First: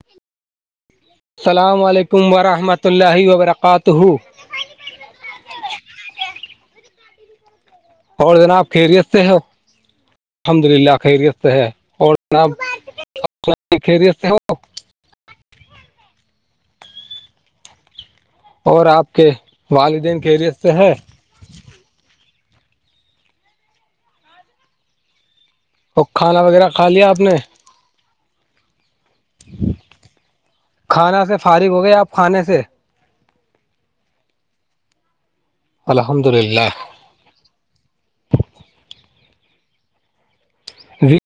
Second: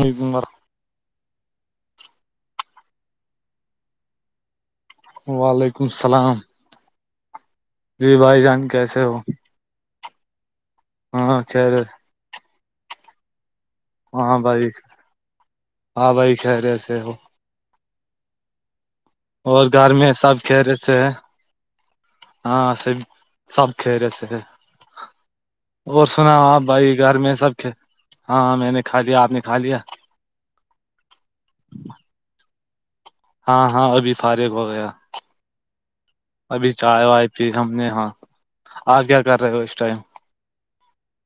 نہیںار السلام علیکم ورحمۃ اللہ وبرکاتہ وعلیکم السلام جی اور بھائی جناب جان کیسے خیریت ہو سے ہے الحمد للہ خیریت ہاں سے ہے خیر اور جناب خیریت سے ہو ہاں بھائی ہاں بھائی کہرے سے ہو اور آپ کے اور گھر میں سب کہہرے سے ہے ہاں س سب کھیرس اور سنا کھانا ہو آپ وغیرہ کھا بھائی لیا گھر آپ میں نے سب ہاں میں نے کھا لیا آپ نے کھا لیا کھانا سے فارغ ہو گیا آپ کھانے سے ہاں ہاں ابھی فارغ ہو گیا الحمد للہ ابھی چائے وائے پھر ہم نے ہاں آ کیا کر رہے ہو اس ٹائم وی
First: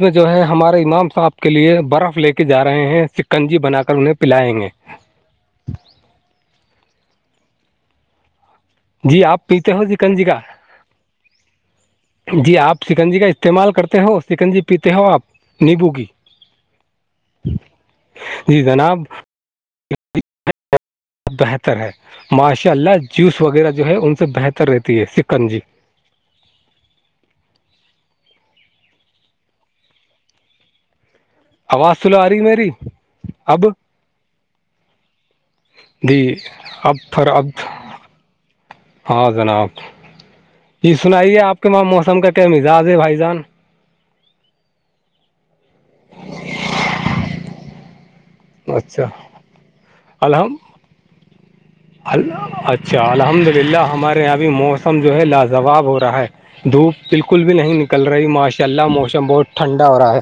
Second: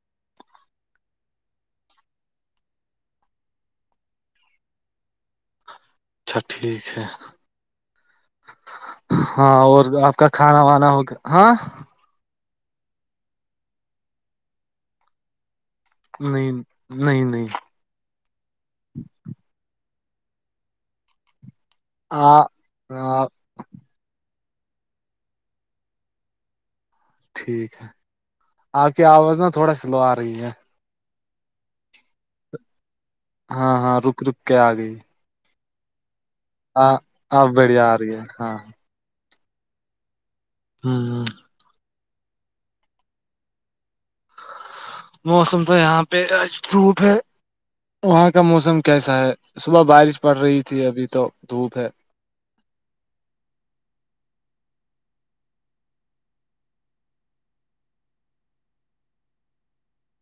میں جو ہے ہمارے امام صاحب کے لیے برف لے کے جا رہے ہیں سکنجی بنا کر انہیں پلائیں گے اچھا ٹھیک ہے جی آپ ہاں پیتے ہو اور آپ سکنجی کا کھانا وانا ہوگیا ہاں جی آپ چکنجی کا استعمال کرتے ہو سکن جی پیتے ہو آپ نیمبو کی نہیں نہیں نہیں جی جناب بہتر ہے ماشاء اللہ آ جوس وغیرہ جو ہے ان سے بہتر رہتی ہے سکن جی ٹھیک ہے آپ کی آواز نا تھوڑا سلو آ رہی ہے آواز سلو آ رہی ہے میری اب ہاں ہاں رک رک کے آ گئی دی ہاں ابتر آپ ابت بڑھیا آ رہی ہے ہاں ہاں جناب جی ہ سنائیے آپ کے وہاں موسم کا کیا مزاج ہے بھائی جان موسم تو یہاں پہ دھوپ ہے وہاں کا موسم اچھا کیسا ہے صبح بارش پڑ الحم رہی تھی ابھی تو دھوپ ہے اچھا الحمد للہ ہمارے یہاں ابھی موسم جو ہے لاجواب ہو رہا ہے دھوپ بالکل بھی نہیں نکل رہی ماشاء اللہ موسم بہت ٹھنڈا ہو رہا ہے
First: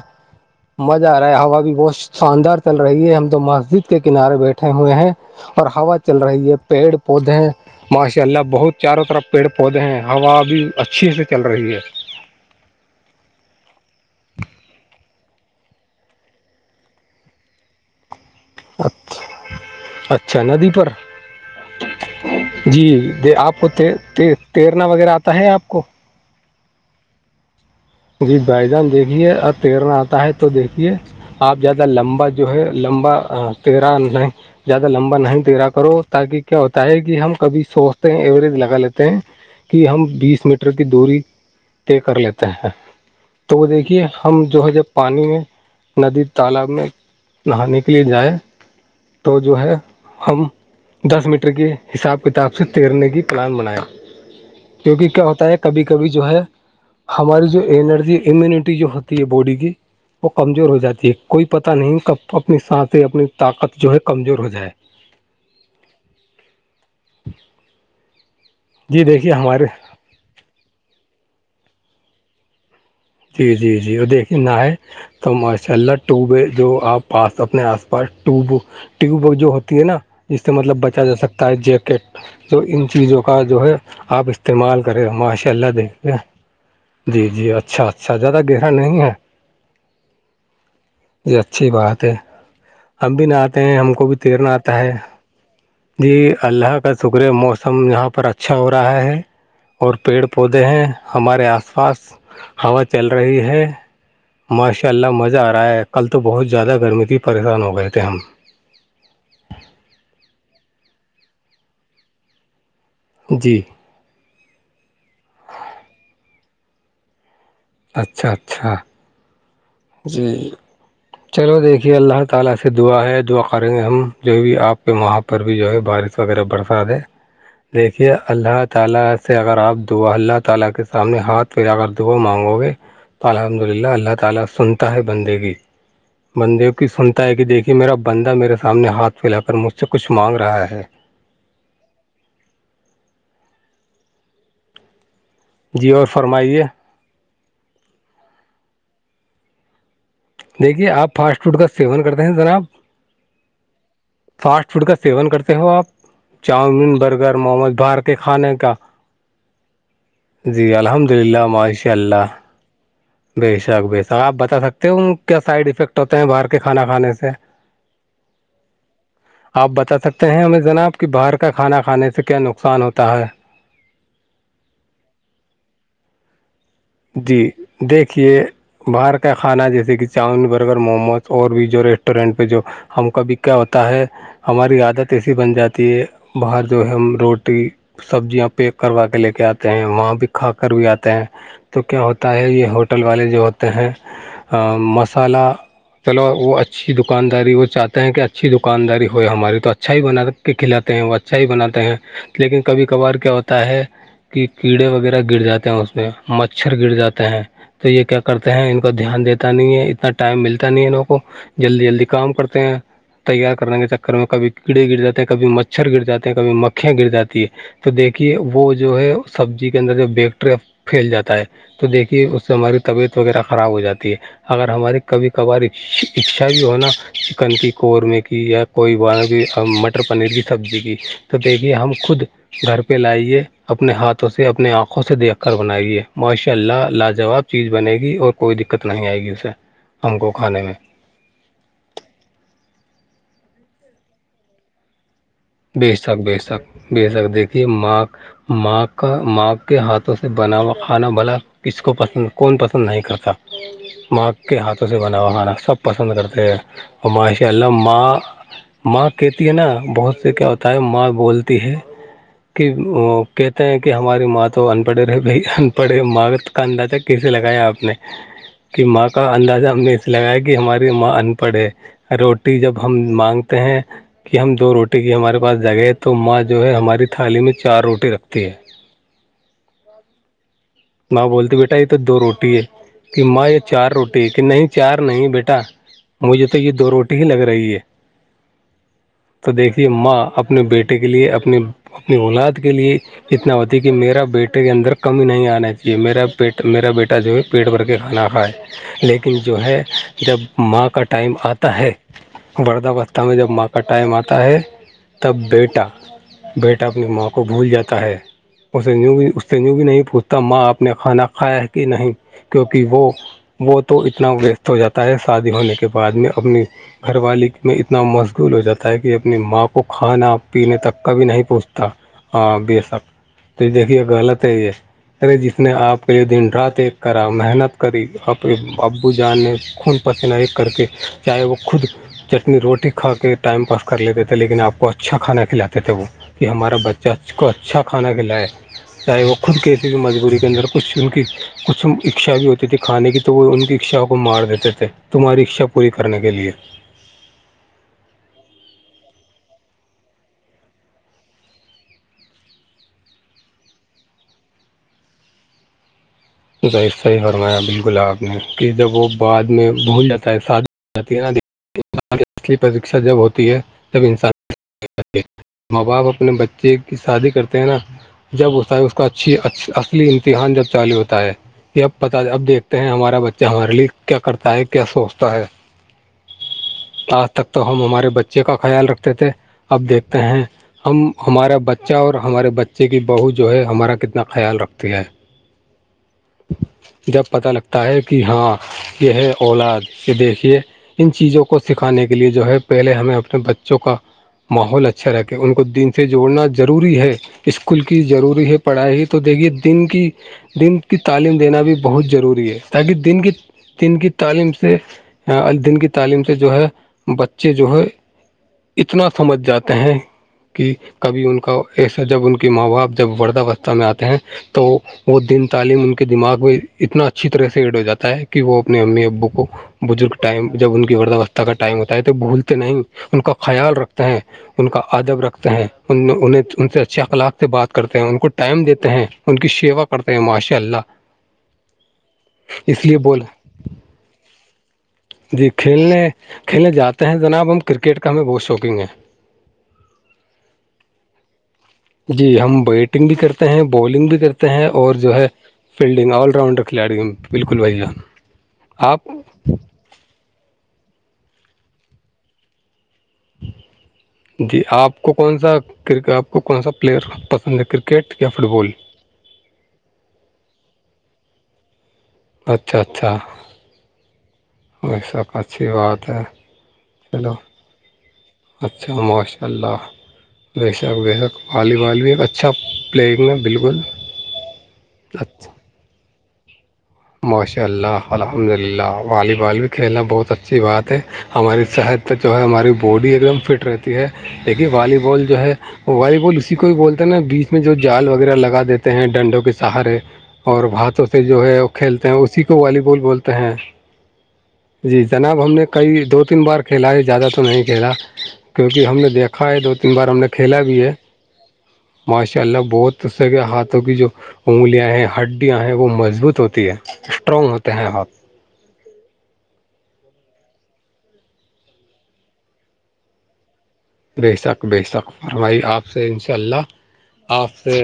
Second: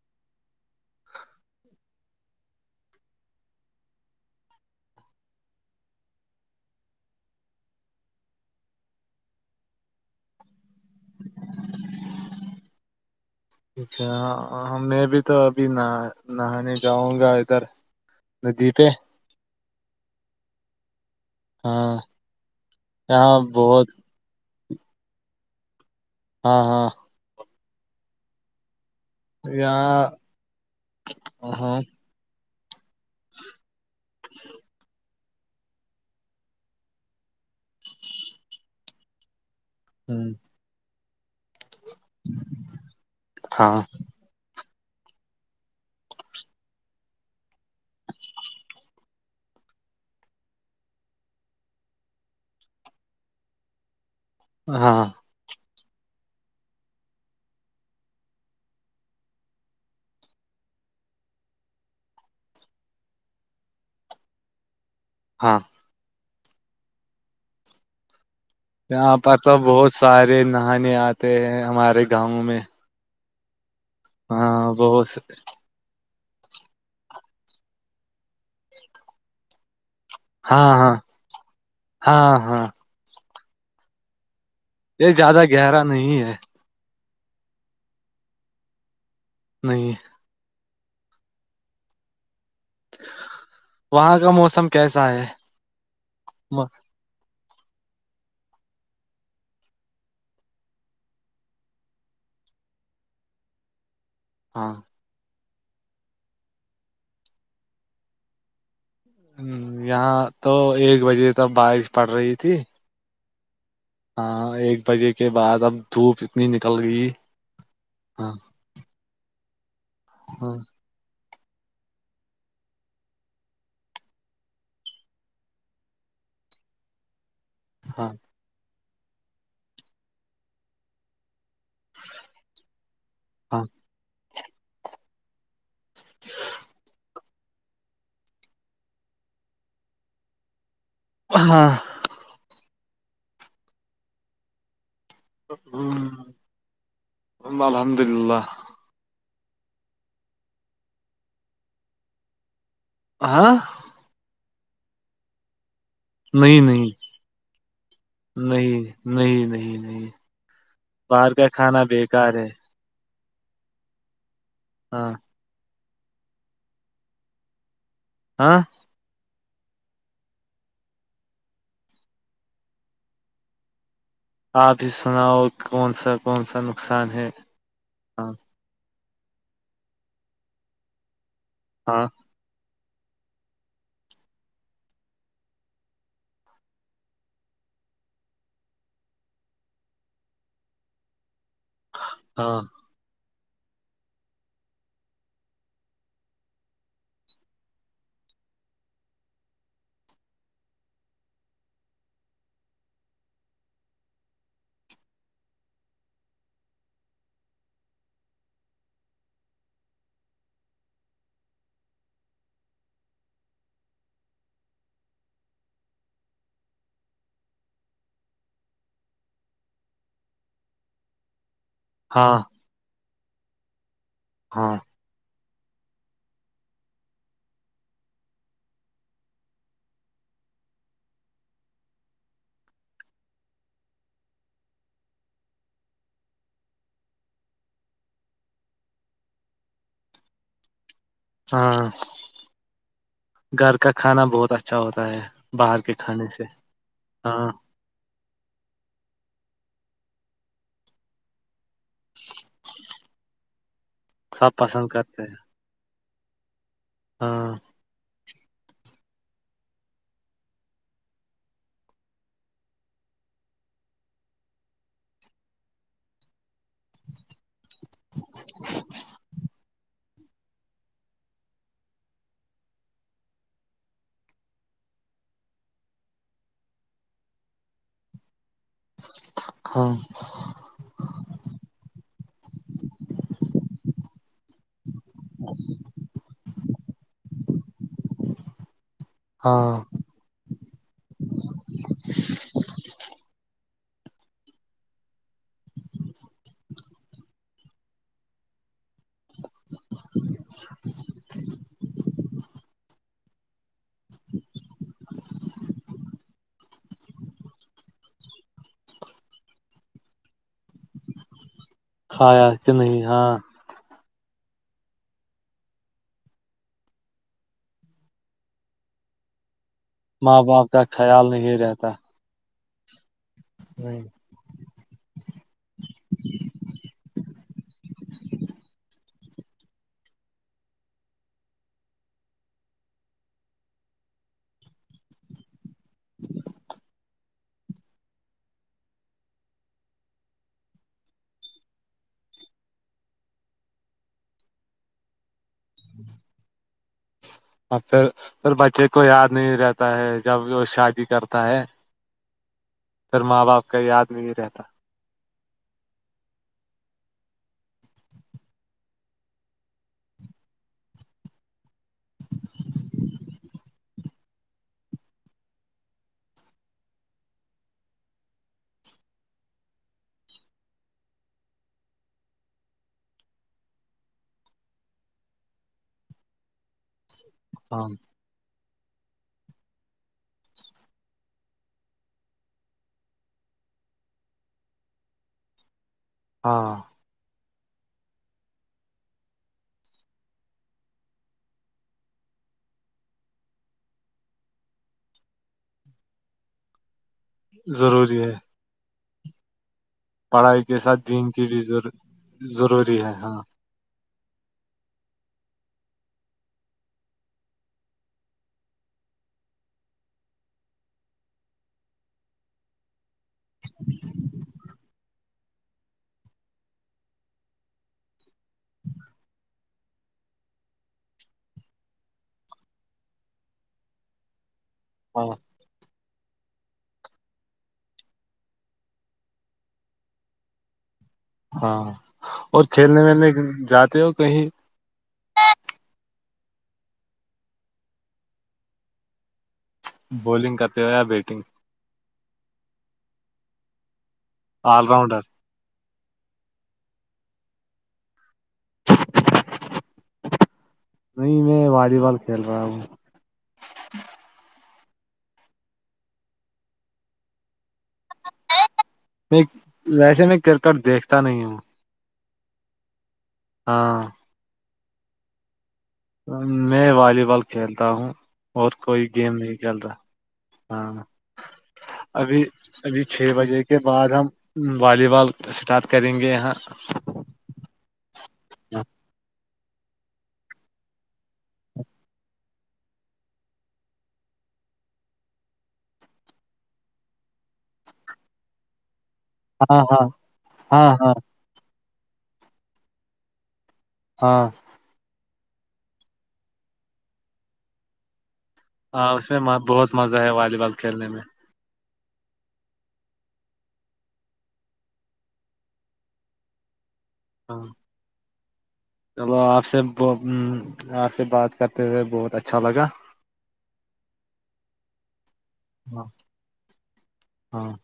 مزہ آ رہا ہے ہوا بھی بہت شاندار چل رہی ہے ہم تو مسجد کے کنارے بیٹھے ہوئے ہیں اور ہوا چل رہی ہے پیڑ پودے ماشاء اللہ بہت چاروں طرف پیڑ پودے ہیں ہوا بھی اچھے سے چل رہی ہے اچا میں بھی تو ابھی نہانے جاؤں گا ادھر ندی پہ اچھا ندی پر ہاں جی یہاں آپ کو بہت تیرنا وغیرہ آتا ہے آپ کو ہاں ہاں جی بھائی جان دیکھیے اور تیرنا یہاں آتا ہے تو دیکھیے آپ ہاں زیادہ لمبا جو ہے لمبا تیرا نہیں زیادہ لمبا نہیں تیرا کرو تاکہ کیا ہوتا ہے کہ ہم کبھی سوچتے ہیں ایوریج لگا لیتے ہیں کہ ہم بیس میٹ کی دوری طے کر لیتے ہیں تو وہ ہاں دیکھیے ہم جو ہے جب پانی میں ندی تالاب میں نہانے کے لیے جائیں تو جو ہے ہم دس میٹر کی حساب کتاب سے تیرنے کی پلان بنایا ہاں کیونکہ کیا ہوتا ہے کبھی کبھی جو ہے ہماری جو انرجی امیونٹی جو ہوتی ہے باڈی کی وہ کمزور ہو جاتی ہے کوئی پتہ نہیں ک اپنی سانس اپنی طاقت جو ہے کمزور ہو جائے ہاں جی یہاں دیکھیے پر تو ہمارے بہت سارے نہانے آتے ہیں ہمارے گاؤں میں جی جی جی وہ دیکھے نہ ہاں ہے بہت تو چلہ ٹیوب جو آپ پاس اپنے آس پاس ٹیوب ٹیوب جو ہوتی ہے نا سے ہاں مطلب ہاں بچا جا سکتا ہے جیکٹ ہاں تو ہاں ان چیزوں کا جو ہے آپ استعمال کرے یہ گا زیادہ ماشاء اللہ گہرا دیکھ گا نہیں ہے جی جی اچھا اچھا زیادہ گرا نہیں ہے نہیں یہ اچھی بات ہے ہم بھی نہ آتے ہیں ہم کو بھی وہاں کا تیرنا موسم آتا ہے کیسا جی اللہ کا شکر ہے موسم یہاں پر اچھا ہو رہا ہے اور پیڑ پودے ہیں ہمارے آس پاس ہوا چل رہی ہے ہاں ماشاء اللہ مزہ آ رہا ہے کل تو بہت زیادہ گرمی تھی پریشان ہو گئے تھے ہم یہاں تو ایک بجے تک بارش پڑ رہی تھی جی ہاں ایک بجے کے بعد اب دھوپ اتنی نکل گئی اچھا ہاں اچھا جی ہاں چلو دیکھیے اللہ تعالی سے دعا ہے دعا کریں گے ہم جو بھی آپ کے وہاں پر پر بھی جو ہے بارش وغیرہ بڑھاتے ہے [inaudible] دیکھیے اللہ تعالی سے اگر آپ دعا اللہ تعالی کے سامنے ہاتھ پھر کر دعا مانگو تو الحمد ہاں للہ اللہ تعالی سنتا ہے بندے کی بندے کی سنتا ہے کہ دیکھیے میرا بندہ میرے سامنے ہاتھ پھیلا کر مجھ سے کچھ مانگ رہا ہے ہاں جی اور فرمائیے الحمد للہ دیکھیے آپ فاسٹ فوڈ کا سیون کرتے ہیں جناب ہ فاسٹ فوڈ کا سیون کرتے ہو آپ نہیں چاؤمین نہیں برگر محمد باہر کے کھانے کا نہیں نہیں نہیں نہیں جی الحمد باہر للہ کا کھانا ماشاء اللہ بیکار ہے بے شک بے شک آپ بتا سکتے ہاں ہو کیا سائڈ افیکٹ ہوتے ہیں باہر کے کھانا کھانے سے ہاں آپ بتا سکتے ہیں ہمیں جناب کہ باہر کا کھانا کھانے سے کیا نقصان ہوتا ہے آپ ہی سناؤ کون سا کون سا نقصان ہے جی ہاں دیکھیے باہر کا کھانا جیسے کہ چاؤمن برگر موموز اور بھی ہاں ریسٹورینٹ پہ جو ہم کا بھی کیا ہوتا ہے ہماری عادت ایسی بن جاتی ہے باہر جو ہے ہم روٹی سبزیاں پیک کروا کے لے کے آتے ہیں وہاں بھی کھا کر بھی آتے ہیں تو کیا ہوتا ہے ہاں یہ ہوٹ ہوٹل والے جو ہوتے ہیں مصالحہ چلو وہ اچھی دکانداری وہ چاہتے ہیں کہ اچھی دکانداری ہوئے ہماری تو اچھا ہی بنا کے کھلاتے ہیں وہ اچھا ہی بناتے ہیں لیکن کبھی کبھار کیا ہوتا ہے کہ کیڑے وغیرہ گر جاتے ہیں اس میں مچھر گر جاتے ہیں تو یہ کیا کرتے ہیں ان کو دھیان دیتا نہیں ہے اتنا ٹائم ملتا نہیں ہے انوں کو جلدی جلدی کام کرتے ہیں تیار کرنے کے چکر میں کبھی کیڑے گر جے ہیں کب مچھر گر جاتے ہیں کبھی مکھیاں گر جاتی ہے تو دیکھیے وہ جو ہے سبزی کے اندر جو بیکٹری پھیل جاتا ہے تو دیکھیے ہاں اس سے ہماری طبیعت وغیرہ خراب ہو جاتی ہے اگر ہاں ہماری کبھی کبھار اچھا بھی ہوناا چکن کی قورمے کی یا کوئی بار مٹر پنیر کی سبزی کی تو دیکھیے ہم خود گھر پہ لائیے اپنے ہاتھوں سے اپنے آنکھوں سے دیکھ کر بنائیے ماشاء اللہ لاجواب چیز بنے گی اور کوئی دقت نہیں آئے گی اسے ہم کو کھانے میں ہاں گھر کا کھانا بہت اچھا ہوتا ہے باہر بے کے شک کھانے بیے سے تک بے شک ہاں دیکھیے ماںک ماں کا ماں کے ہاتھوں سے بنا ہوا کھانا بھلا کس کو پسند کون پسند نہیں کرتا ماں سب کے ہاتھوں پسند سے بنا کرتے ہوا ہیں کھانا سب پسند کرتے ہیں اور ماشاء ہاں اللہ ماں ماں کہتی ہے نا بہت سے کیا ہوتا ہے ماں بولتی ہے کہ وہ کہتے ہیں کہ ہماری ماں تو ان پڑھے رہے بھائی ان پڑھے مگت اندازہ کیسے لگایا آپ نے کہ ماں کا اندازہ ہم نے لگایا کہ ہماری ماں ان پڑھ ہے روٹی جب ہم مانگتے ہیں کہ ہم دو روٹی رٹی کی ہمارے پاس جگہ ہے تو ماں جو ہے ہماری تھالی میں چار روٹی رکھتی ہے ہاں ماں بولتی بیٹا یہ تو دو روٹی ہے کہ ماں یہ چار روٹی ہے کہ نہیں چار نہیں بیٹا مجھے تو یہ دو روٹی ہی لگ رہی ہے تو دیکھ ہاں لے ماں اب اپنے بیٹے کے لیے اپنے اپنی اولاد کے لیے اتنا ہوتی ہے کہ میرا بیٹے کے اندر کمی نہیں آنای یہ میرا پیٹ میرا بیٹا جو ہے پیٹ بھر کے کھانا کھائے لیکن جو ہے جب ماں کا ٹائم آتا ہے ردا وستھہ میں جب ماں کا ٹائم آتا ہے تب بیٹا بیٹا اپنی ماں کو بھول جاتا ہے اسے یوں بھی اس سے یوں بھی نہیں پوچھتا ماں آپ نے کھانا کھایا ہے کہ نہیں کھایا کہ کیونکہ نہیں وہ ہاں وہ تو اتنا ویسٹ ہو جاتا ہے شادی ہونے کے بعد میں اپنی گھر والی میں اتنا مشغول ہو جاتا ہے کہ اپنی ماں کو کھانا ماں باپ پینے کا تک ک بھیھی خیال نہیں پہچھتا رہتا ہاں بے شک تو نہیں دیکھیے غلط ہے یہ ارے ج اس نے آپ کا یہ دن رات ایک کرا محنت کری اپ ابو جان نے خون پسن ایک کر کے چاہے وہ خود چٹنی روٹی کھا کے ٹائم پا کر لیتے تھے لیکن آپ کو اچھا کھانا کھلاتا تھے وہ کہ ہمارا بچہ کو اچھا کھانا کھلائے چاہے وہ خود کسی بھی مجبوری اندر کچھ ان کی کچھ اچھا بھی ہوتی تھی کھانے کی تو وہ ان کی اچھاؤ کو مار دیتے تھے تمہاری اچھا پوری کرنے کے لیے اور پھر پھر بچے کو یاد نہیں رہتا ہے جب وہ شادی کرتا ہے سر ماں باپ کا یاد نہیں رہتا صحی فرمایا بالکل آپ نے کہ جب وہ بعد میں بھول جاتا ہے ساد اصلی پرشا جب ہوتی ہے تب انسان ماں باپ اپنے بچے کی شادی کرتے ہیں نا جب ہوتا ہے اس کا اچھی اچ اصلی امتحان جب چالے ہوتا ہے یہ اب پتا اب دیکھتے ہیں ہمارا بچہ ہمارے لیے کیا کرتا ہے کیا سوچتا ہے [inaudible] آج تک تو ہم ہاں ہمارے بچے کا خیال رکھتے تھے اب دیکھتے ہیں ہم ہمارا بچہ اور ہمارے بچے کی بہو جو ہے ہمارا کتنا خیال رکھتی ہے ہاں جب پتہ لگتا ہے کہ ہاں یہ ہے اولاد یہ دیکھیے ان چیزوں کو سکھانے کے لیے جو ہے پہلے ہمیں اپنے بچوں کا ماحول اچھا رہے ان کو دن سے جوڑنا ضروری ہے اسکول کی ضروری ہے پڑھائی تو دیکھیے دن کی پڑھائی کے دن کی ساتھ دین تعلیم کی دینا بھی بہت ضروری ہے تاکہ ہے دن کی ہاں دن کی تعلیم سے دن کی تعلیم سے جو ہے بچے جو ہے اتنا سمجھ جاتے ہیں کہ کبھی ان کا ایسا جب ان کی ماں باپ جب وردھاوستھا میں آتے ہیں تو وہ دن تعلیم ان کے دماغ میں اتنا اچھی طرح سے ایڈ ہو جاتا ہے کہ وہ اپنے امی ابو کو بزرگ ٹائم جب ان کی ورداوستہ کا ٹائم ہوتا ہے تو بھولتے نہیں ان کا خیال رکھتے ہیں ان کا ادب ہاں رکھتے ہیں ان انہ انن سے اچھے اخلاق سے بات کرتے ہیں ان کو ٹائم دیتے ہیں ان کی شیوا کر ماشاء اللہ ہاں اور اس لیے کھیلنے بول ملنے جاتے ہو کہیں جی کھیلنے کھیلنے جاتے ہیں جناب ہم کرکٹ کا ہمیں بہت شوکنگ ہے بولنگ کرتے ہو یا بیٹنگ جی ہم بیٹنگ بھی کرتے ہیں بولنگ بھی کرتے ہیں آل اور جو راؤنڈر ہے فیلڈنگ راؤنڈر کھلاڑی بالکل بھیا آپ نہیں میں والی بال کھیل رہا ہوں [inaudible] جی آپ کو کون سا کرک آپ کو کون سا پلیئر پسند ہے کرکٹ یا فٹ بال میں ویسے میں کرکٹ دیکھتا نہیں ہوں اچھا اچھا ہاں وہی سب آچشھی باد میں والی بال کھیلتا ہوں اور اچھا کوئی گیم ماشاء نہیں کھیلتا اللہ بے ہاں شک بے شک والی بال بھی ایک ابھی اچھا ابھی پلیئنگ چھ ہے بجے کے بالکل بعد ہم والی بال اچھا اسٹارٹ کریں گے یہاں ماشاء اللہ الحمد للہ والی بال بھی کھیلنا بہت اچھی بات ہے ہماری صحت تک جو ہے ہماری باڈی ایک دم فٹ رہتی ہے دیکھین والی بال جو ہے والی بول اسی کو بھی بولتا ہے نا بیچ میں جو جال وغیرہ لگا دیتے ہیں ڈنڈوں کو کے ہاں سہارے ہاں اور ہاں ہاتھوں ہاں سے جو ہے کھیلتے ہیں اسی کو والی بال بولتے ہیں ہاں جی جناب ہم نے کئی دو تین بار کھیلا ہے زیادہ تو نہیں کھیلا کیونکہ ہم نے ہاں اس میں دیکھا ہے دو تین بہت بار ہم مزہ نے ہے والی کھیلا بال بھی ہے کھیلنے میں ماشاء اللہ بہت اس سے کے ہاتھوں کی جو انگلیاں ہیں ہڈیاں ہیں وہ مضبوط ہوتی ہے اسٹرانگ ہاں ہوتے ہیں ہاتھ چلو آپ سے آپ سے بات کرتے ہوئے بہت اچھا لگا بے شک بے شک فرمائی آپ سے ہاں ان شاء اللہ آپ ہاں سے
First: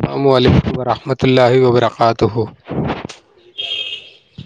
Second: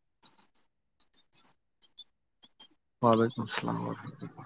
السلام علیکم ورحمۃ اللہ وبرکاتہ وعلیکم السل ورحمۃ اللہ